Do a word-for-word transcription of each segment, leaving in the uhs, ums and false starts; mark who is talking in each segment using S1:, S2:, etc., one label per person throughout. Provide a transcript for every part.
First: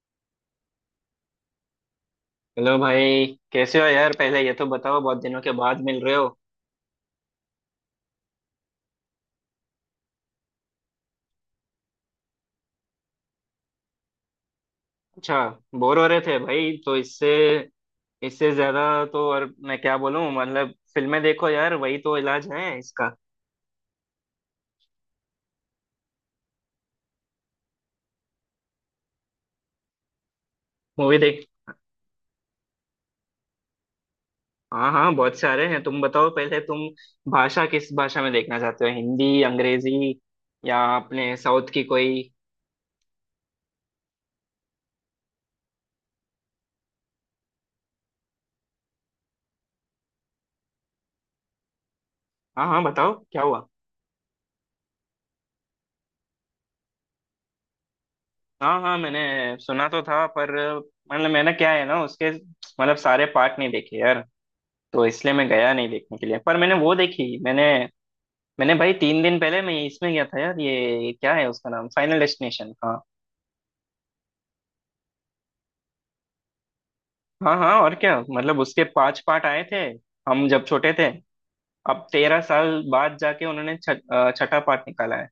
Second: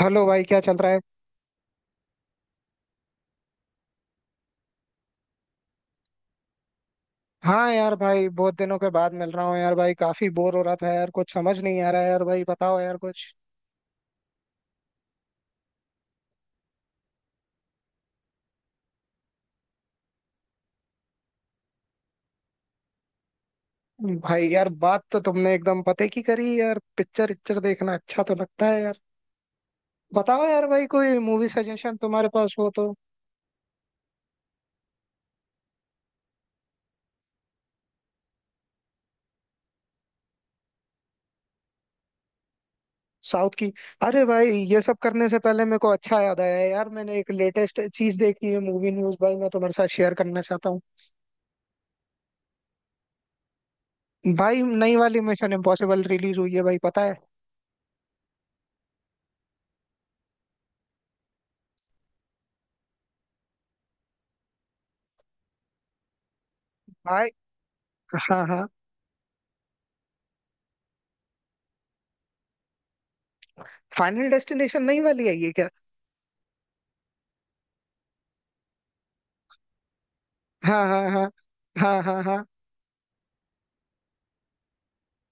S1: Hello भाई, क्या चल रहा है।
S2: हेलो भाई। कैसे हो यार? पहले ये तो बताओ, बहुत दिनों के बाद मिल रहे हो।
S1: हाँ यार भाई, बहुत दिनों के बाद मिल रहा हूँ यार भाई। काफी बोर हो रहा था यार, कुछ समझ नहीं आ रहा है यार भाई। बताओ यार कुछ।
S2: अच्छा। बोर हो रहे थे भाई तो इससे इससे ज्यादा तो और मैं क्या बोलूं। मतलब फिल्में देखो यार, वही तो इलाज है इसका।
S1: भाई यार बात तो तुमने एकदम पते की करी यार। पिक्चर इच्चर देखना अच्छा तो लगता है यार। बताओ यार भाई, कोई
S2: मूवी देख।
S1: मूवी सजेशन तुम्हारे पास हो तो।
S2: हाँ हाँ, बहुत सारे हैं। तुम बताओ पहले, तुम भाषा, किस भाषा में देखना चाहते हो? हिंदी, अंग्रेजी या अपने साउथ की कोई?
S1: साउथ की। अरे भाई, ये सब करने से पहले मेरे को, अच्छा याद आया यार, मैंने एक लेटेस्ट चीज देखी है, मूवी न्यूज भाई, मैं तुम्हारे साथ शेयर करना चाहता हूँ।
S2: हाँ हाँ, बताओ क्या हुआ।
S1: भाई नई वाली मिशन इम्पॉसिबल रिलीज हुई है भाई, पता है।
S2: हाँ हाँ, मैंने सुना तो था, पर मतलब मैंने, क्या है ना, उसके मतलब सारे पार्ट नहीं देखे यार, तो इसलिए मैं गया नहीं देखने के लिए। पर मैंने वो
S1: भाई,
S2: देखी। मैंने,
S1: हाँ हाँ।
S2: मैंने भाई तीन दिन पहले मैं इसमें गया था यार। ये क्या है उसका नाम? Final Destination. हाँ
S1: फाइनल डेस्टिनेशन नई वाली आई है क्या।
S2: हाँ हाँ, और क्या। मतलब उसके पांच पार्ट आए थे हम जब
S1: हाँ
S2: छोटे
S1: हाँ
S2: थे।
S1: हाँ। हाँ
S2: अब
S1: हाँ
S2: तेरह
S1: हाँ।
S2: साल बाद जाके उन्होंने छ, अ, छठा पार्ट निकाला है।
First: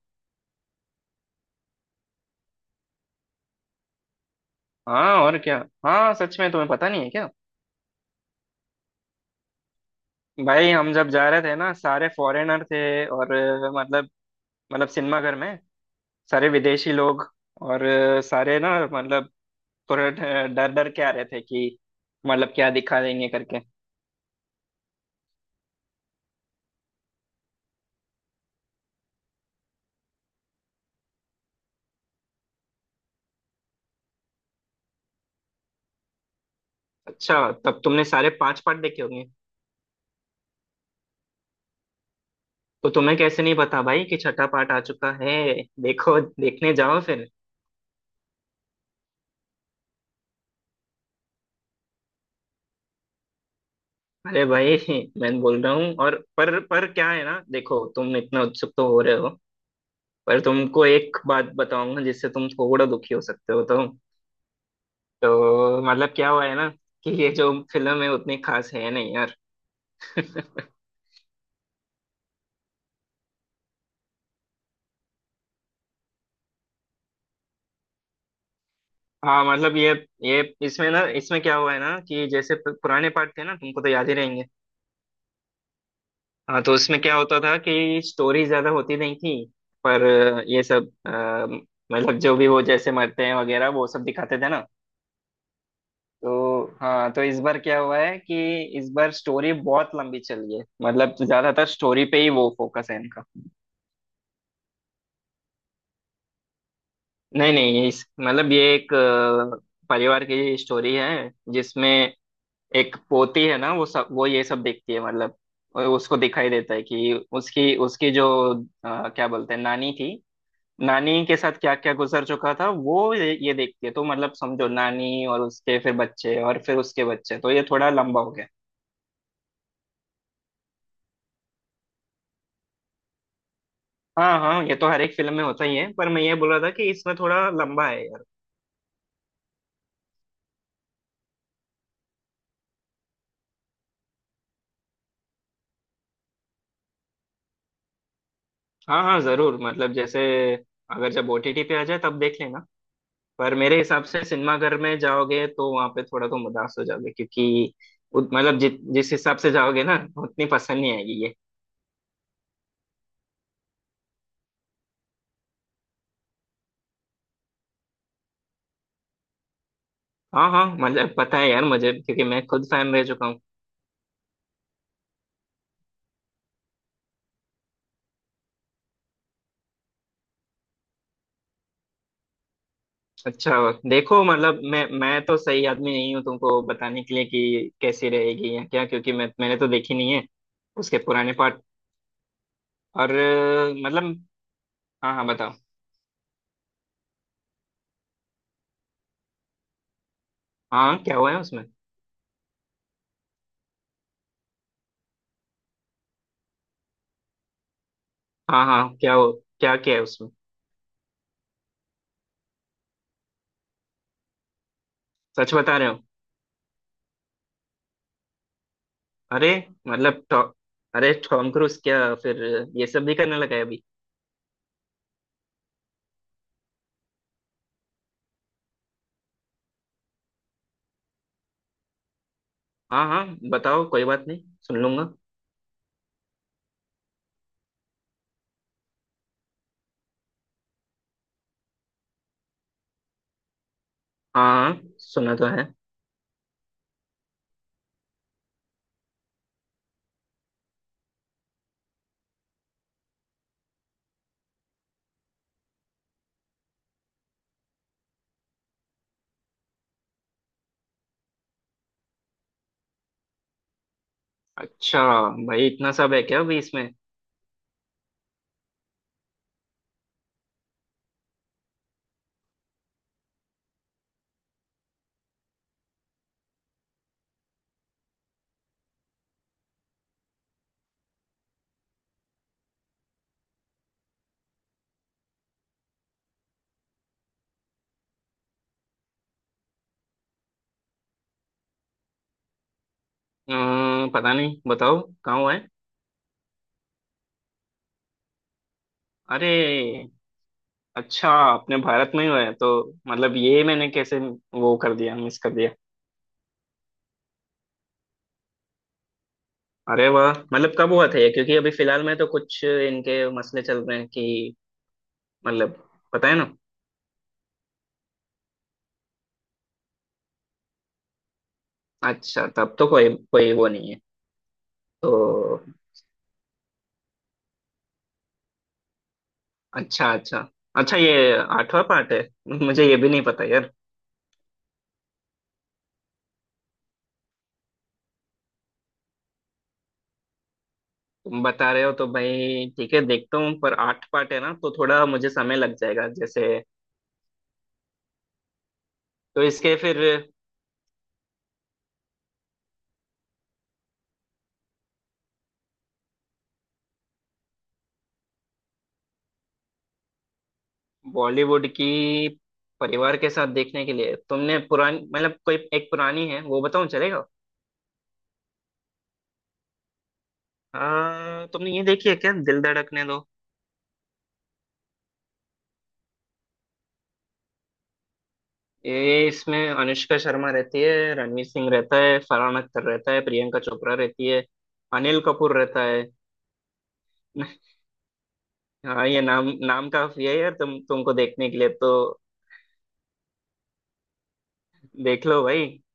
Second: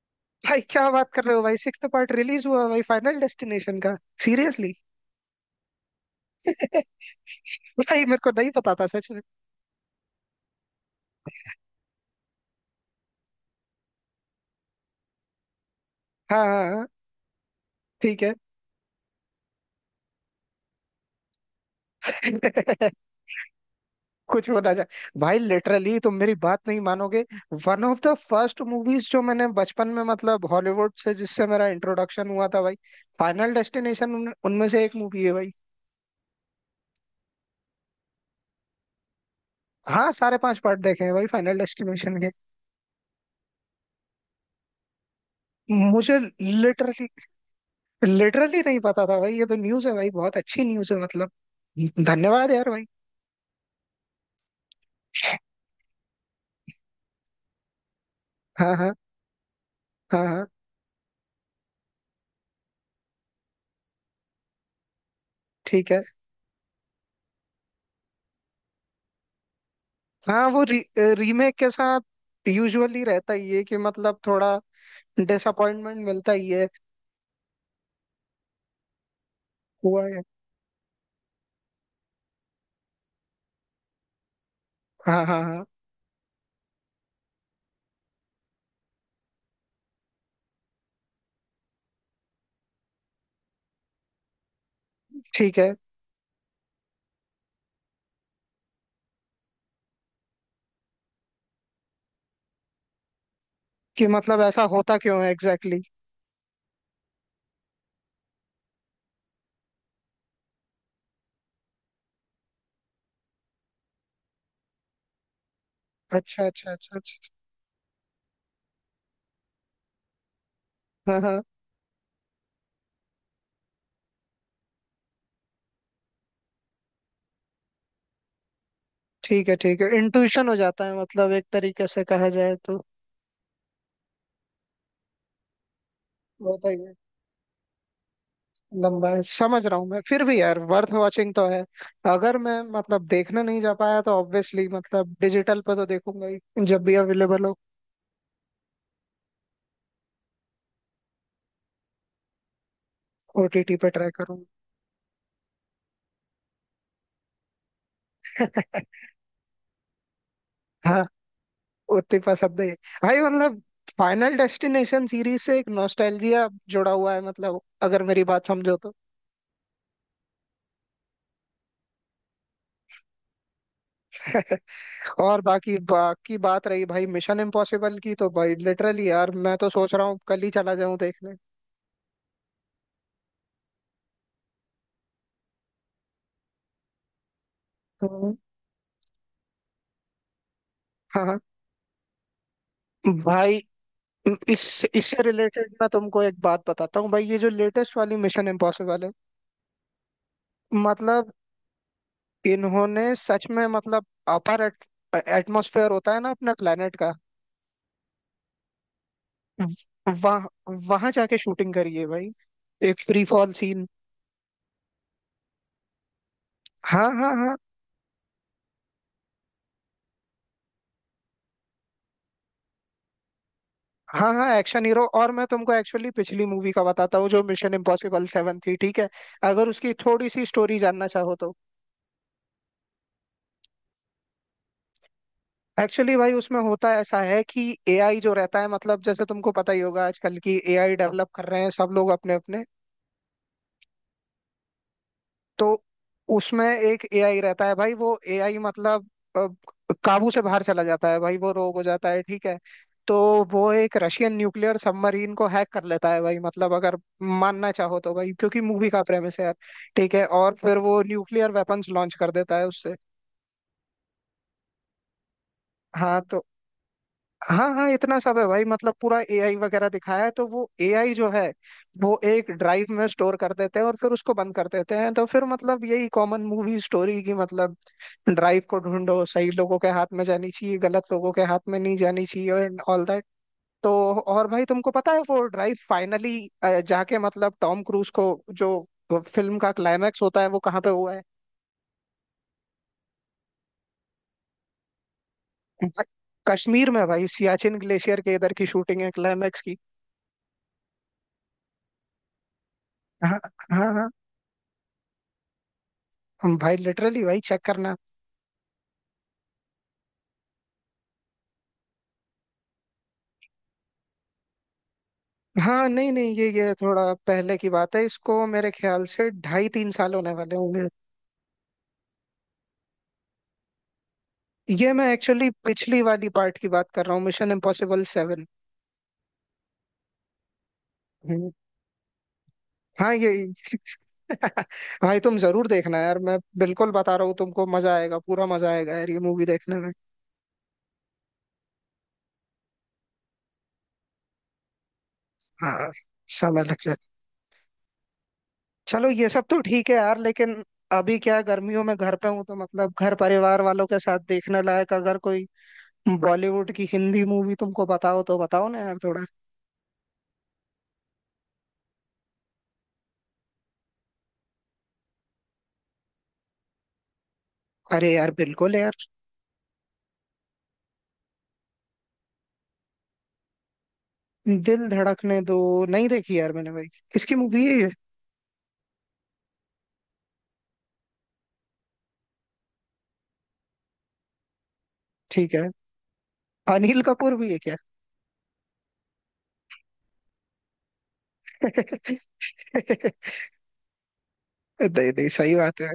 S1: भाई क्या बात कर रहे हो भाई, सिक्स्थ पार्ट रिलीज हुआ भाई, फाइनल डेस्टिनेशन का। सीरियसली।
S2: हाँ और क्या। हाँ सच में, तुम्हें पता नहीं है क्या?
S1: भाई मेरे को नहीं पता था सच में।
S2: भाई हम जब जा रहे थे ना, सारे फॉरेनर थे और अ, मतलब, मतलब सिनेमा घर में
S1: हाँ
S2: सारे
S1: हाँ हाँ।
S2: विदेशी लोग। और अ,
S1: ठीक है।
S2: सारे ना, मतलब थोड़ा ड- डर डर के आ रहे थे कि मतलब क्या दिखा देंगे करके।
S1: कुछ हो ना जाए। भाई लिटरली तुम मेरी बात नहीं मानोगे। One of the first movies जो मैंने बचपन में, मतलब हॉलीवुड से जिससे मेरा इंट्रोडक्शन हुआ था भाई, फाइनल डेस्टिनेशन उन, उनमें से एक मूवी है भाई।
S2: अच्छा तब तुमने सारे पांच पार्ट देखे होंगे।
S1: हाँ, सारे पांच पार्ट देखे हैं भाई, फाइनल डेस्टिनेशन के।
S2: तो तुम्हें कैसे नहीं पता भाई कि छठा पार्ट आ चुका है?
S1: मुझे
S2: देखो, देखने जाओ
S1: लिटरली,
S2: फिर।
S1: लिटरली नहीं पता था भाई। ये तो न्यूज़ है भाई, बहुत अच्छी न्यूज़ है मतलब। धन्यवाद यार भाई।
S2: अरे भाई, मैं बोल रहा हूँ। और पर पर क्या है ना, देखो तुम इतना उत्सुक
S1: हाँ
S2: तो
S1: हाँ।
S2: हो रहे हो,
S1: हाँ
S2: पर
S1: हाँ।
S2: तुमको एक बात बताऊंगा जिससे तुम थोड़ा दुखी हो सकते हो तो। तो
S1: ठीक है।
S2: मतलब क्या हुआ है ना कि ये जो फिल्म है उतनी खास है नहीं यार।
S1: हाँ, वो री, रीमेक के साथ यूजुअली रहता ही है कि मतलब थोड़ा डिसअपॉइंटमेंट मिलता ही है।
S2: हाँ मतलब ये
S1: हुआ है।
S2: ये इसमें ना, इसमें क्या हुआ है ना कि जैसे पु- पुराने पार्ट थे ना, तुमको तो याद ही रहेंगे।
S1: हाँ हाँ हाँ।
S2: हाँ तो उसमें क्या होता था कि स्टोरी ज्यादा होती नहीं थी। पर अ, ये सब अ, मतलब जो भी वो जैसे मरते हैं वगैरह वो सब दिखाते थे ना।
S1: ठीक है
S2: तो हाँ तो इस बार क्या हुआ है कि इस बार स्टोरी बहुत लंबी चली है। मतलब ज्यादातर स्टोरी पे ही वो फोकस है इनका।
S1: कि। मतलब ऐसा होता क्यों है एग्जैक्टली exactly?
S2: नहीं नहीं, इस मतलब ये एक अ, परिवार की स्टोरी है जिसमें एक पोती है ना, वो सब वो ये सब देखती है। मतलब उसको
S1: अच्छा
S2: दिखाई
S1: अच्छा
S2: देता है
S1: अच्छा
S2: कि
S1: अच्छा।
S2: उसकी उसकी जो अ, क्या बोलते हैं, नानी थी।
S1: अच्छा। हाँ
S2: नानी के
S1: हाँ।
S2: साथ क्या क्या गुजर चुका था वो ये, ये देखती है, तो मतलब समझो नानी, और उसके फिर बच्चे, और फिर उसके बच्चे, तो ये थोड़ा लंबा हो गया।
S1: ठीक है ठीक है। इंट्यूशन हो जाता है मतलब, एक तरीके से कहा जाए तो।
S2: हाँ हाँ, ये तो हर एक फिल्म में होता ही है, पर मैं ये बोल रहा
S1: होता
S2: था
S1: ही
S2: कि
S1: है।
S2: इसमें थोड़ा लंबा है यार।
S1: लंबा है, समझ रहा हूँ मैं। फिर भी यार वर्थ वॉचिंग तो है। अगर मैं मतलब देखने नहीं जा पाया तो ऑब्वियसली मतलब डिजिटल पे तो देखूंगा ही, जब भी अवेलेबल हो।
S2: हाँ हाँ जरूर, मतलब जैसे अगर जब ओटीटी पे आ जाए तब देख लेना। पर
S1: ओटीटी
S2: मेरे
S1: पे
S2: हिसाब
S1: ट्राई
S2: से सिनेमाघर में जाओगे तो वहां पे थोड़ा तुम उदास हो जाओगे, क्योंकि उत- मतलब जि,
S1: करूंगा।
S2: जिस हिसाब से जाओगे ना उतनी पसंद नहीं
S1: हाँ।
S2: आएगी ये।
S1: उतनी पसंद है। भाई मतलब, फाइनल डेस्टिनेशन सीरीज से एक नॉस्टैल्जिया जुड़ा हुआ है, मतलब अगर मेरी बात समझो तो।
S2: हाँ हाँ, मतलब पता है यार मुझे, क्योंकि मैं खुद फैन रह चुका हूँ।
S1: और बाकी बाकी बात रही भाई मिशन इम्पॉसिबल की, तो भाई लिटरली यार मैं तो सोच रहा हूँ कल ही चला जाऊं देखने।
S2: अच्छा देखो, मतलब मैं मैं तो सही आदमी नहीं हूँ तुमको बताने के लिए कि कैसी
S1: हम्म।
S2: रहेगी या क्या, क्योंकि मैं मैंने तो देखी नहीं है उसके
S1: हाँ
S2: पुराने
S1: हाँ।
S2: पार्ट। और
S1: भाई
S2: अ, मतलब।
S1: इस,
S2: हाँ
S1: इससे
S2: हाँ बताओ।
S1: रिलेटेड मैं तुमको एक बात बताता हूँ भाई, ये जो लेटेस्ट वाली मिशन इम्पॉसिबल है,
S2: हाँ क्या
S1: मतलब
S2: हुआ है उसमें।
S1: इन्होंने सच में मतलब, अपर एटमॉस्फेयर होता है ना अपना प्लेनेट का,
S2: हाँ हाँ क्या हो, क्या क्या है उसमें?
S1: वहाँ, वहां जाके शूटिंग करी है भाई, एक फ्री फॉल सीन।
S2: सच बता रहे हो?
S1: हाँ हाँ हाँ।
S2: अरे मतलब टॉ- अरे टॉम क्रूज क्या फिर ये सब भी करने लगा है अभी।
S1: हाँ हाँ एक्शन हीरो। और मैं तुमको एक्चुअली पिछली मूवी का बताता हूँ, जो मिशन इम्पॉसिबल सेवन थी, ठीक है, अगर उसकी थोड़ी सी स्टोरी जानना चाहो तो।
S2: हाँ हाँ बताओ, कोई बात नहीं सुन लूंगा।
S1: एक्चुअली भाई उसमें होता ऐसा है कि एआई जो रहता है, मतलब जैसे तुमको पता ही होगा आजकल की एआई डेवलप कर रहे हैं सब लोग अपने अपने।
S2: हाँ हाँ सुना तो है।
S1: तो उसमें एक एआई रहता है भाई, वो एआई मतलब अ, काबू से बाहर चला जाता है भाई, वो रोग हो जाता है, ठीक है। तो वो एक रशियन न्यूक्लियर सबमरीन को हैक कर लेता है भाई, मतलब अगर मानना चाहो तो भाई, क्योंकि मूवी का प्रेमिस है यार, ठीक है। और फिर वो न्यूक्लियर वेपन्स लॉन्च कर देता है उससे।
S2: अच्छा भाई, इतना सब
S1: हाँ
S2: है क्या
S1: तो।
S2: अभी इसमें?
S1: हाँ हाँ, इतना सब है भाई, मतलब पूरा एआई वगैरह दिखाया है। तो वो एआई जो है, वो एक ड्राइव में स्टोर कर देते हैं और फिर उसको बंद कर देते हैं। तो फिर मतलब यही कॉमन मूवी स्टोरी की मतलब, ड्राइव को ढूंढो, सही लोगों के हाथ में जानी चाहिए, गलत लोगों के हाथ में नहीं जानी चाहिए, एंड ऑल दैट। तो और भाई, तुमको पता है वो ड्राइव फाइनली जाके मतलब टॉम क्रूज को, जो फिल्म का क्लाइमैक्स होता है, वो कहाँ पे हुआ है।
S2: अम्म, पता नहीं, बताओ कहाँ हुआ है।
S1: कश्मीर में भाई, सियाचिन ग्लेशियर के इधर की शूटिंग है
S2: अरे
S1: क्लाइमैक्स की।
S2: अच्छा, अपने भारत में ही हुआ है तो। मतलब
S1: हाँ
S2: ये मैंने
S1: हाँ हाँ।
S2: कैसे वो कर दिया, मिस कर दिया।
S1: हम भाई, लिटरली भाई चेक करना।
S2: अरे वाह, मतलब कब हुआ था ये? क्योंकि अभी फिलहाल में तो कुछ इनके मसले चल रहे हैं कि मतलब,
S1: हाँ नहीं
S2: पता
S1: नहीं,
S2: है
S1: ये
S2: ना।
S1: ये थोड़ा पहले की बात है, इसको मेरे ख्याल से ढाई तीन साल होने वाले होंगे।
S2: अच्छा तब तो कोई कोई वो नहीं है
S1: ये मैं
S2: तो।
S1: एक्चुअली पिछली वाली पार्ट की बात कर रहा हूँ, मिशन इम्पॉसिबल सेवन।
S2: अच्छा अच्छा। अच्छा ये
S1: हम्म।
S2: आठवां पार्ट है? मुझे ये भी
S1: हाँ
S2: नहीं
S1: ये।
S2: पता यार।
S1: भाई तुम जरूर देखना यार, मैं बिल्कुल बता रहा हूँ तुमको, मजा आएगा, पूरा मजा आएगा यार ये मूवी देखने में।
S2: तुम बता रहे हो तो भाई ठीक है देखता हूँ। पर आठ पार्ट है ना तो थोड़ा मुझे समय लग
S1: हाँ
S2: जाएगा जैसे।
S1: समय लग जाए। चलो ये
S2: तो
S1: सब तो
S2: इसके
S1: ठीक है
S2: फिर
S1: यार, लेकिन अभी क्या है, गर्मियों में घर पे हूँ तो मतलब घर परिवार वालों के साथ देखने लायक अगर कोई बॉलीवुड की हिंदी मूवी तुमको, बताओ तो बताओ ना यार थोड़ा।
S2: बॉलीवुड की, परिवार के साथ देखने के लिए, तुमने पुरानी, मतलब कोई एक पुरानी है वो बताऊँ चलेगा?
S1: अरे यार बिल्कुल यार।
S2: आ, तुमने ये देखी है क्या, दिल धड़कने दो?
S1: दिल धड़कने दो नहीं देखी यार मैंने भाई। किसकी मूवी है ये।
S2: ये इसमें अनुष्का शर्मा रहती है, रणवीर सिंह रहता है, फरहान अख्तर रहता है, प्रियंका चोपड़ा रहती है, अनिल
S1: ठीक
S2: कपूर
S1: है।
S2: रहता है।
S1: अनिल कपूर भी है क्या।
S2: हाँ ये नाम नाम काफी है यार, तुम तुमको देखने के लिए तो।
S1: नहीं
S2: देख
S1: नहीं,
S2: लो
S1: सही
S2: भाई।
S1: बात है।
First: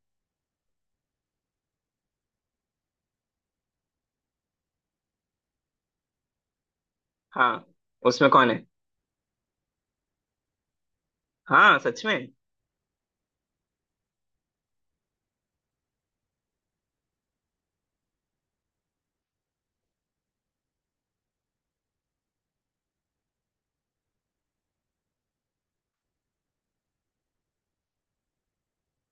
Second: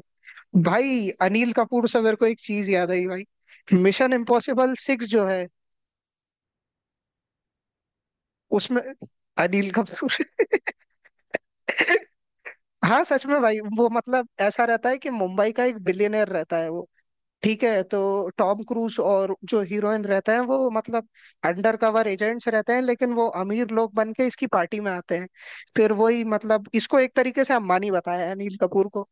S1: भाई अनिल कपूर से मेरे को एक चीज याद आई भाई, मिशन इम्पॉसिबल सिक्स जो है,
S2: हाँ उसमें कौन है?
S1: उसमें अनिल कपूर।
S2: हाँ सच में?
S1: हाँ सच में भाई, वो मतलब ऐसा रहता है कि मुंबई का एक बिलियनर रहता है वो, ठीक है। तो टॉम क्रूज और जो हीरोइन रहते हैं वो मतलब अंडर कवर एजेंट्स रहते हैं, लेकिन वो अमीर लोग बन के इसकी पार्टी में आते हैं। फिर वही मतलब, इसको एक तरीके से अंबानी बताया है अनिल कपूर को।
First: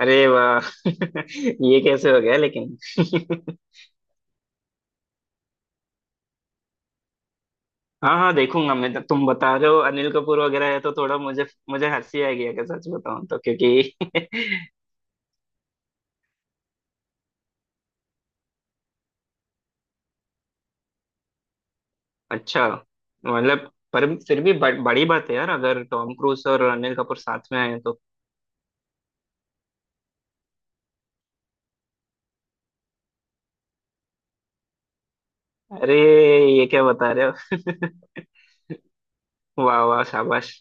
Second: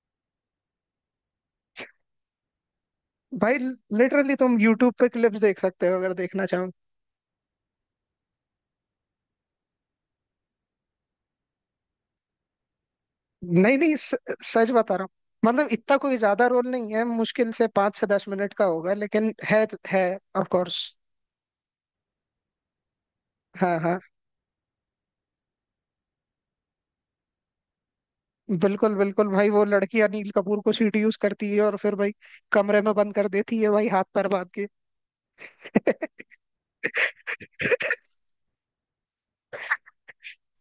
S2: अरे वाह। ये कैसे हो गया लेकिन।
S1: भाई लिटरली तुम यूट्यूब पे क्लिप्स देख सकते हो, अगर देखना चाहो।
S2: हाँ हाँ देखूंगा मैं तो, तुम बता रहे हो अनिल कपूर वगैरह है तो थोड़ा मुझे मुझे हंसी आएगी अगर सच बताऊं तो,
S1: नहीं
S2: क्योंकि
S1: नहीं, स, सच बता रहा हूँ, मतलब इतना कोई ज्यादा रोल नहीं है, मुश्किल से पाँच से दस मिनट का होगा, लेकिन है है ऑफ कोर्स।
S2: अच्छा। मतलब
S1: हाँ हाँ
S2: पर फिर भी ब, बड़ी बात है यार अगर टॉम क्रूज और अनिल कपूर साथ में आए तो।
S1: बिल्कुल बिल्कुल। भाई वो लड़की अनिल कपूर को सीट यूज करती है और फिर भाई कमरे में बंद कर देती है भाई, हाथ पैर बांध के।
S2: अरे ये क्या बता रहे हो। वाह वाह शाबाश।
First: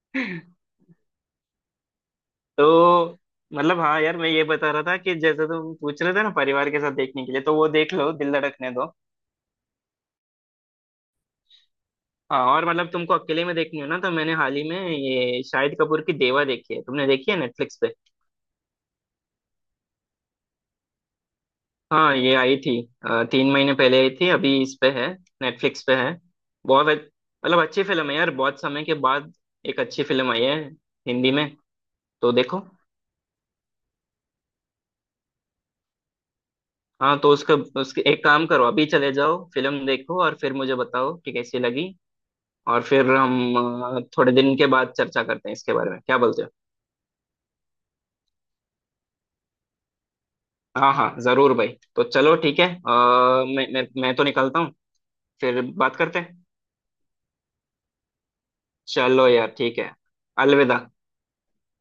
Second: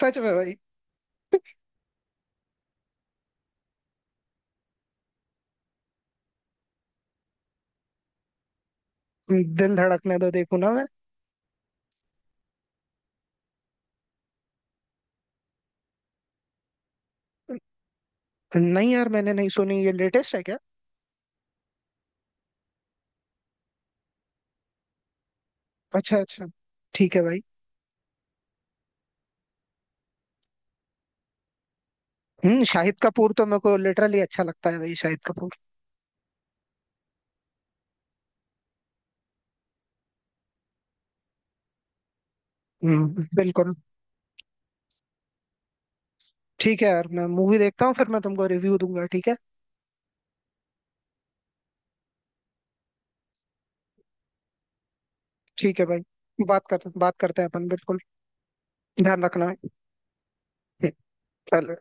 S1: सच में भाई।
S2: तो मतलब हाँ यार, मैं ये बता रहा था कि जैसे तुम पूछ रहे थे ना परिवार के साथ देखने के लिए, तो वो देख लो, दिल धड़कने दो।
S1: दिल धड़कने दो देखू ना मैं।
S2: हाँ, और मतलब तुमको अकेले में देखनी हो ना, तो मैंने हाल ही में ये शाहिद कपूर की देवा देखी है, तुमने देखी है नेटफ्लिक्स पे?
S1: नहीं यार मैंने नहीं सुनी, ये लेटेस्ट है क्या।
S2: हाँ ये आई थी अ, तीन महीने पहले आई थी, अभी इस पे है, नेटफ्लिक्स पे है।
S1: अच्छा अच्छा।
S2: बहुत अच्छ-
S1: ठीक है भाई।
S2: मतलब अच्छी फिल्म है यार, बहुत समय के बाद एक अच्छी फिल्म आई है हिंदी में, तो देखो।
S1: हम्म, शाहिद कपूर तो मेरे को लिटरली अच्छा लगता है भाई, शाहिद कपूर।
S2: हाँ तो उसका उसके एक काम करो, अभी चले जाओ फिल्म देखो और फिर मुझे बताओ कि कैसी लगी। और फिर
S1: हम्म
S2: हम
S1: बिल्कुल।
S2: अ, थोड़े दिन के बाद चर्चा करते हैं इसके बारे में, क्या बोलते हो?
S1: ठीक है यार, मैं मूवी देखता हूँ फिर मैं तुमको रिव्यू दूंगा, ठीक है।
S2: हाँ हाँ जरूर भाई। तो चलो ठीक है, अ, मैं मैं मैं तो निकलता हूँ, फिर
S1: ठीक है
S2: बात करते
S1: भाई।
S2: हैं।
S1: बात करते, बात करते हैं अपन बिल्कुल। ध्यान
S2: चलो
S1: रखना
S2: यार
S1: है।
S2: ठीक है, अलविदा।
S1: हम्म। चलो।